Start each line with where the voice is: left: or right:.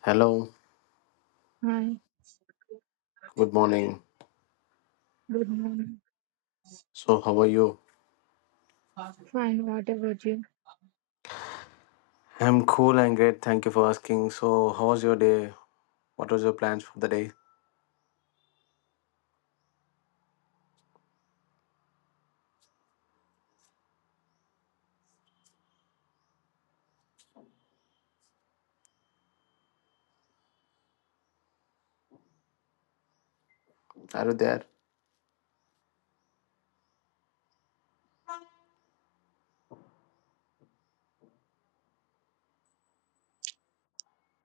left: Hello,
right: Hi,
left: good morning.
right: good morning.
left: So, how are you?
right: Fine, what about you?
left: I'm cool and great. Thank you for asking. So, how was your day? What was your plans for the day? Are you there?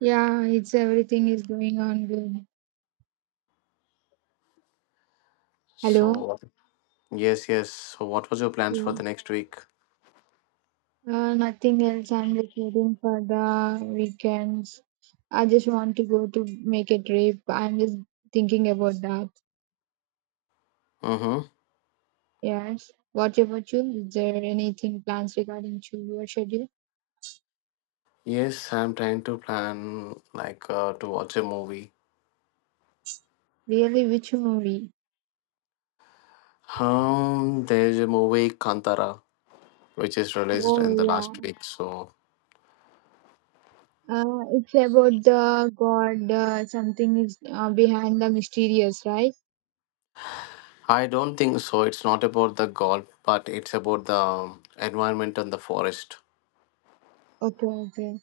right: Yeah, it's everything is going on good. Hello?
left: So, yes, yes. So, what was your plans for
right: Yeah.
left: the next week?
right: Nothing else. I'm just waiting for the weekends. I just want to go to make a trip. I'm just thinking about that.
left: Mm-hmm.
right: Yes. What about you? Is there anything plans regarding to your schedule?
left: Yes, I'm trying to plan like to watch a movie.
right: Really, which movie?
left: There's a movie Kantara, which is released
right: Oh
left: in the last
right: yeah.
left: week. So,
right: It's about the god. Something is behind the mysterious, right?
left: I don't think so. It's not about the golf, but it's about the environment and the forest.
right: Okay, okay.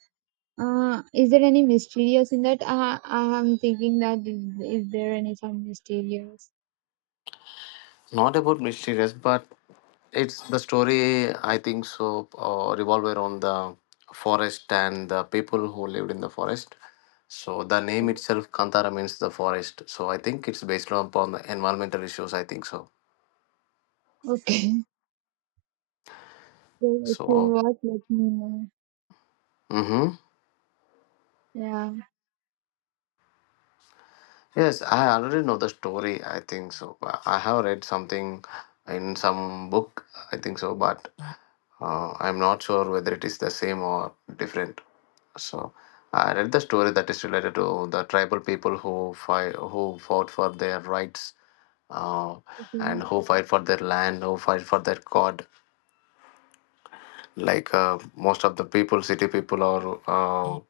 right: Is there any mysterious in that? I'm thinking is there any some mysterious?
left: Not about mysterious, but it's the story, I think so, revolve around the forest and the people who lived in the forest. So the name
right: So,
left: itself, Kantara, means the forest. So I think it's based upon the environmental issues. I think so.
right: okay. So if you
left: So.
right: watch, let me know.
left: Mhm.
right: Yeah.
left: Yes, I already know the story. I think so. I have read something in some book. I think so, but I'm not sure whether it is the same or different. So I read the story that is related to the tribal people who fought for their rights, uh,
right: Okay.
left: and who fight for their land, who fight for their god. Like most of the people, city people or uh,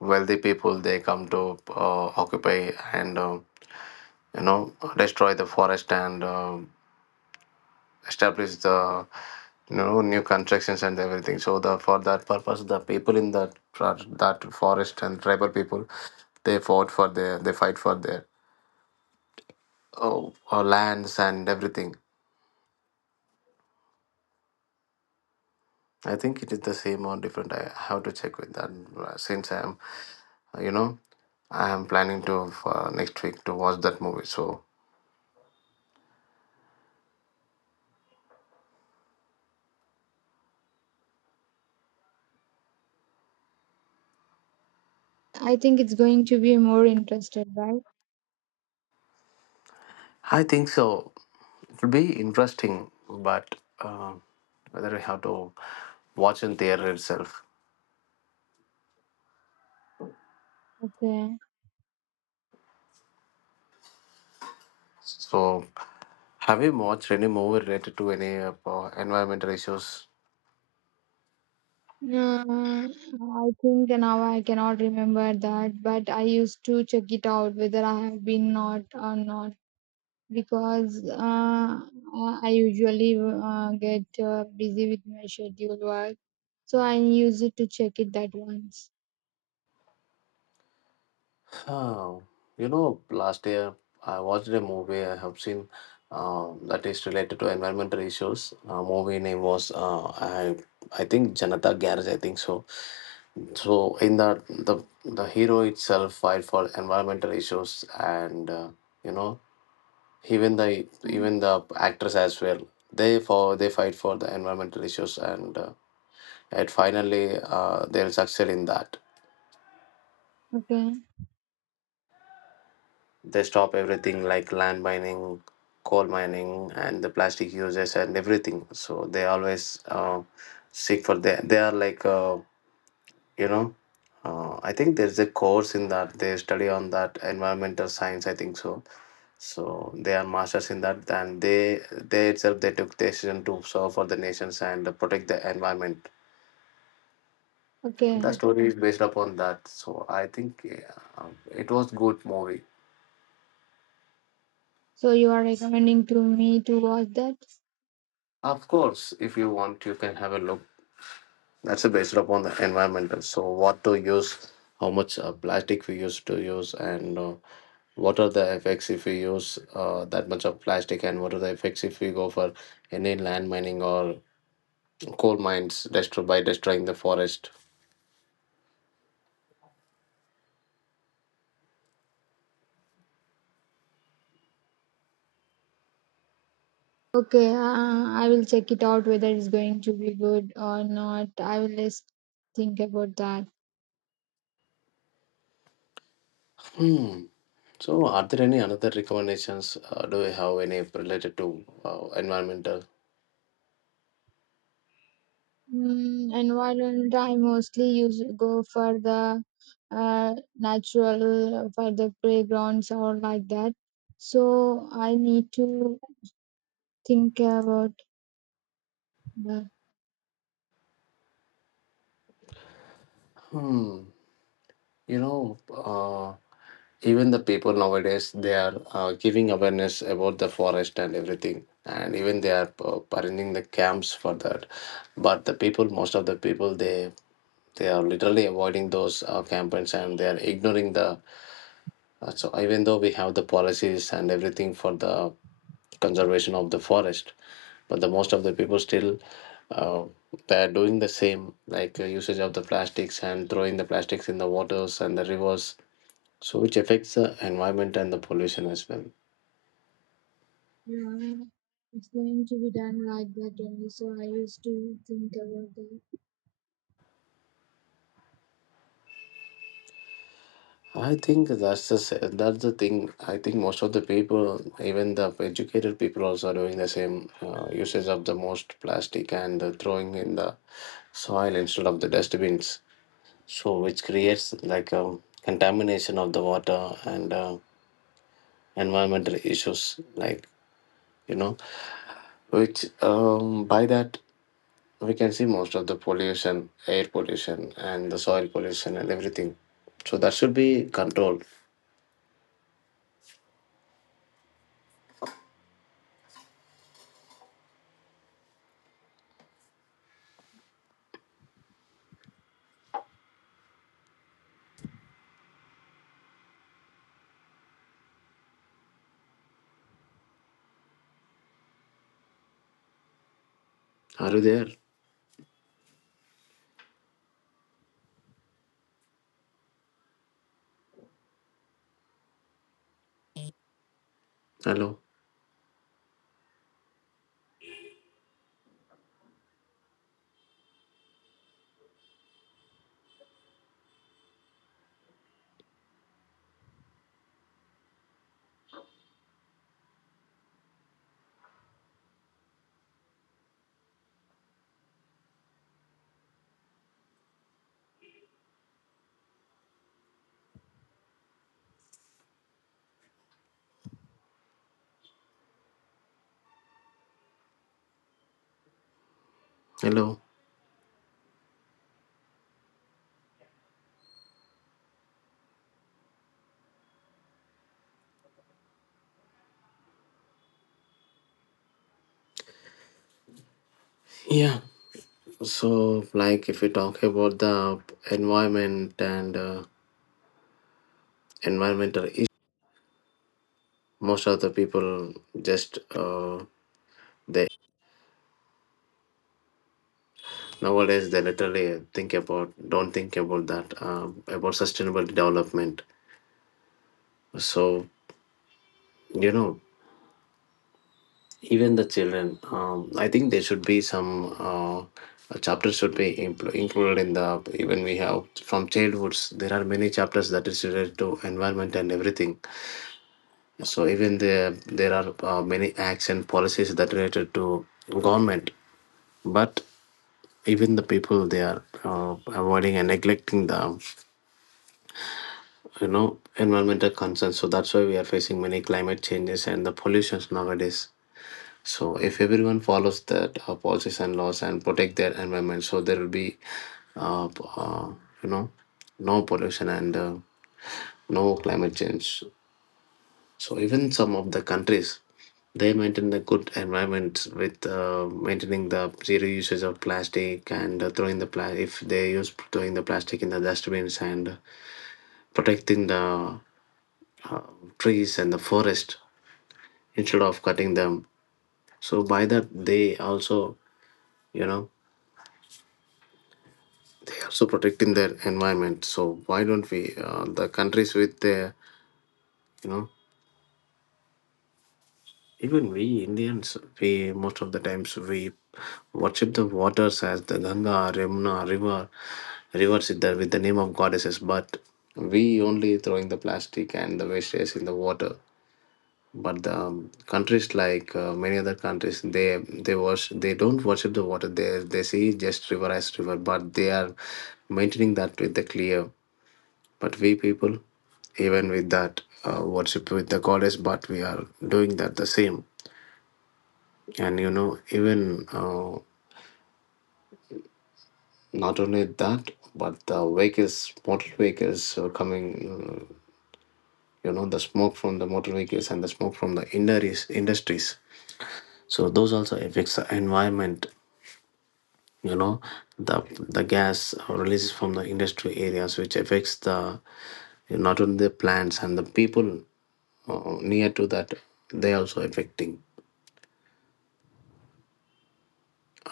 left: wealthy people, they come to occupy and. You know destroy the forest and establish the new constructions and everything, so the for that purpose the people in that that forest and tribal people, they fight for their oh, lands and everything. I think it is the same or different. I have to check with that, since you know I am planning to, next week to watch that movie. So
right: I think it's going to be more interested, right?
left: I think so, it will be interesting, but whether I have to watch in theater itself.
right: Okay.
left: So, have you watched any movie related to any environmental issues?
right: I think now I cannot remember that, but I used to check it out whether I have been not or not. Because I usually get busy with my scheduled work, so I use it to check it that once.
left: Oh, last year I watched a movie, I have seen that is related to environmental issues. Movie name was, I think Janata Garage. I think so. So in that, the hero itself fight for environmental issues, and you know even the
right: Mm.
left: even the actress as well. They fight for the environmental issues and and finally, they'll succeed in that.
right: Okay,
left: They stop everything like land mining, coal mining, and the plastic uses and everything. So they always seek for they. They are like you know. I think there's a course in that they study on that environmental science. I think so. So they are masters in that, and they itself they took decision to serve for the nations and protect the environment. The
right: okay.
left: story is based upon that. So I think, yeah, it was good movie.
right: So you are recommending to me to watch that?
left: Of course, if you want, you can have a look. That's based upon the environmental. So, what to use, how much plastic we use to use, and what are the effects if we use that much of plastic, and what are the effects if we go for any land mining or coal mines destroy by destroying the forest.
right: Okay, I will check it out whether it's going to be good or not. I will just think about that.
left: Hmm. So, are there any other recommendations? Do we have any related to environmental?
right: Mm, environment I mostly use go for the natural for the playgrounds or like that. So I need to think about the
left: Hmm. You know, uh, Even the people nowadays they are giving awareness about the forest and everything, and even they are arranging the camps for that, but the people most of the people, they are literally avoiding those campaigns, and they are ignoring the, so even though we have the policies and everything for the conservation of the forest, but the most of the people still, uh, they are doing the same, like usage of the plastics and throwing the plastics in the waters and the rivers, so which affects the environment and the pollution as well.
right: yeah, it's going to be done like that only. So I used to think about the
left: I think that's the thing. I think most of the people, even the educated people, also are doing the same, usage of the most plastic and throwing in the soil instead of the dustbins, so which creates like a contamination of the water and environmental issues, you know which, by that we can see most of the pollution, air pollution, and the soil pollution and everything. So that should be controlled. Are you there? Hello, hello. Yeah. So, like, if we talk about the environment and environmental issues, most of the people just, they nowadays they literally think about don't think about that, about sustainable development. So, you know even the children, I think there should be some chapters should be included in the. Even we have from childhoods there are many chapters that is related to environment and everything, so even there are many acts and policies that related to government. But even the people, they are avoiding and neglecting the, environmental concerns, so that's why we are facing many climate changes and the pollutions nowadays. So if everyone follows that policies and laws and protect their environment, so there will be, uh, p- uh, you know, no pollution and no climate change. So even some of the countries, they maintain the good environment with maintaining the zero usage of plastic and throwing the if they use throwing the plastic in the dustbins and protecting the trees and the forest instead of cutting them. So by that they also, you know also protecting their environment. So why don't we, the countries with the, you know, even we Indians, we most of the times we worship the waters as the Ganga, Yamuna, rivers with the name of goddesses, but we only throwing the plastic and the wastes in the water. But the countries like many other countries, they worship, they don't worship the water. They see just river as river, but they are maintaining that with the clear. But we people, even with that, worship with the goddess, but we are doing that the same. And, even not only that, but the vehicles, motor vehicles are coming, the smoke from the motor vehicles and the smoke from the industries. So those also affects the environment. You know, the gas releases from the industry areas, which affects the not only the plants and the people near to that, they also affecting.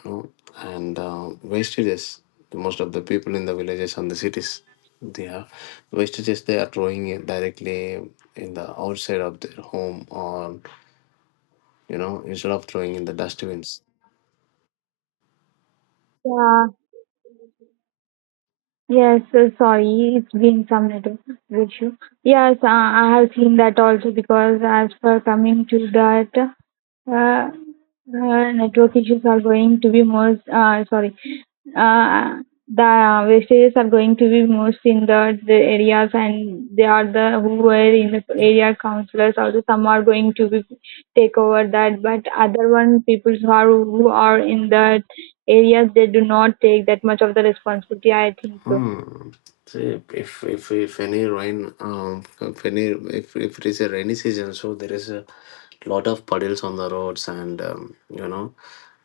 left: Know, and wastages. Most of the people in the villages and the cities, they are wastages. They are throwing it directly in the outside of their home, or, instead of throwing in the dustbins.
right: yeah. Yes, sorry, it's been some little issue. Yes, I have seen that also because as per coming to that Uh, network issues are going to be most, sorry, uh, the wastages are going to be most in the areas, and they are the who were in the area councillors also some are going to be take over that, but other one people who are in that areas, they do not take that much of the responsibility, I think so.
left: Hmm. So if any rain, if any, if it is a rainy season, so there is a lot of puddles on the roads and, um, you know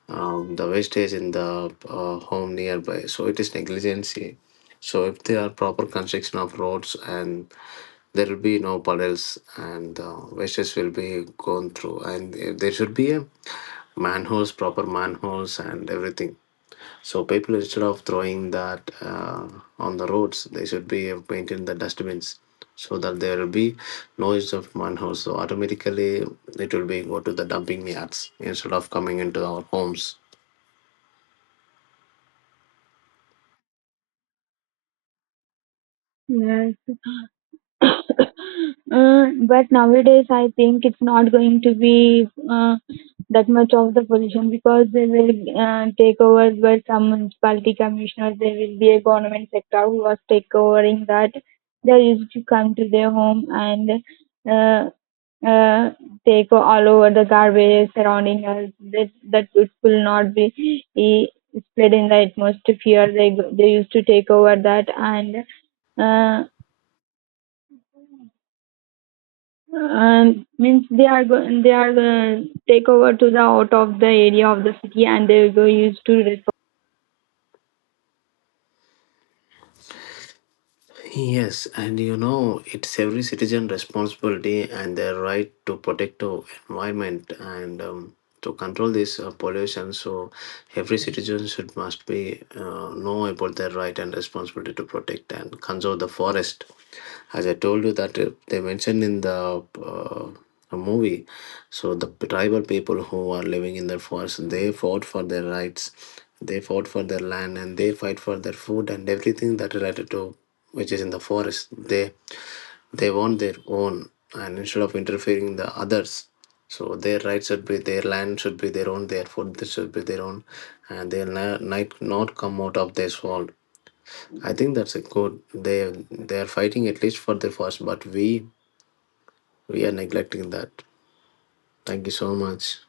left: um, the wastage in the home nearby. So it is negligency. So if there are proper construction of roads and there will be no puddles and wastes will be gone through, and there should be a manholes, proper manholes and everything. So people instead of throwing that on the roads, they should be have maintained the dustbins so that there will be noise of manholes. So automatically it will be go to the dumping yards instead of coming into our homes.
right: Yeah. uh, but nowadays I think it's not going to be that much of the pollution because they will take over by some municipality commissioners. There will be a government sector who was take overing that. They used to come to their home and uh, uh, take all over the garbage surrounding us. That it will not be eh, spread in the atmosphere. They used to take over that and. Uh, Means they are take over to the out of the area of the city, and they go used to refer.
left: Yes, and it's every citizen responsibility and their right to protect our environment and, to control this pollution. So every citizen should must be know about their right and responsibility to protect and conserve the forest. As I told you that, they mentioned in the, a movie, so the tribal people who are living in the forest, they fought for their rights, they fought for their land, and they fight for their food and everything that related to which is in the forest. They want their own, and instead of interfering the others, so their rights should be, their land should be their own, their food should be their own, and they'll not, not come out of this world. I think that's a good. They are fighting at least for the first, but we are neglecting that. Thank you so much.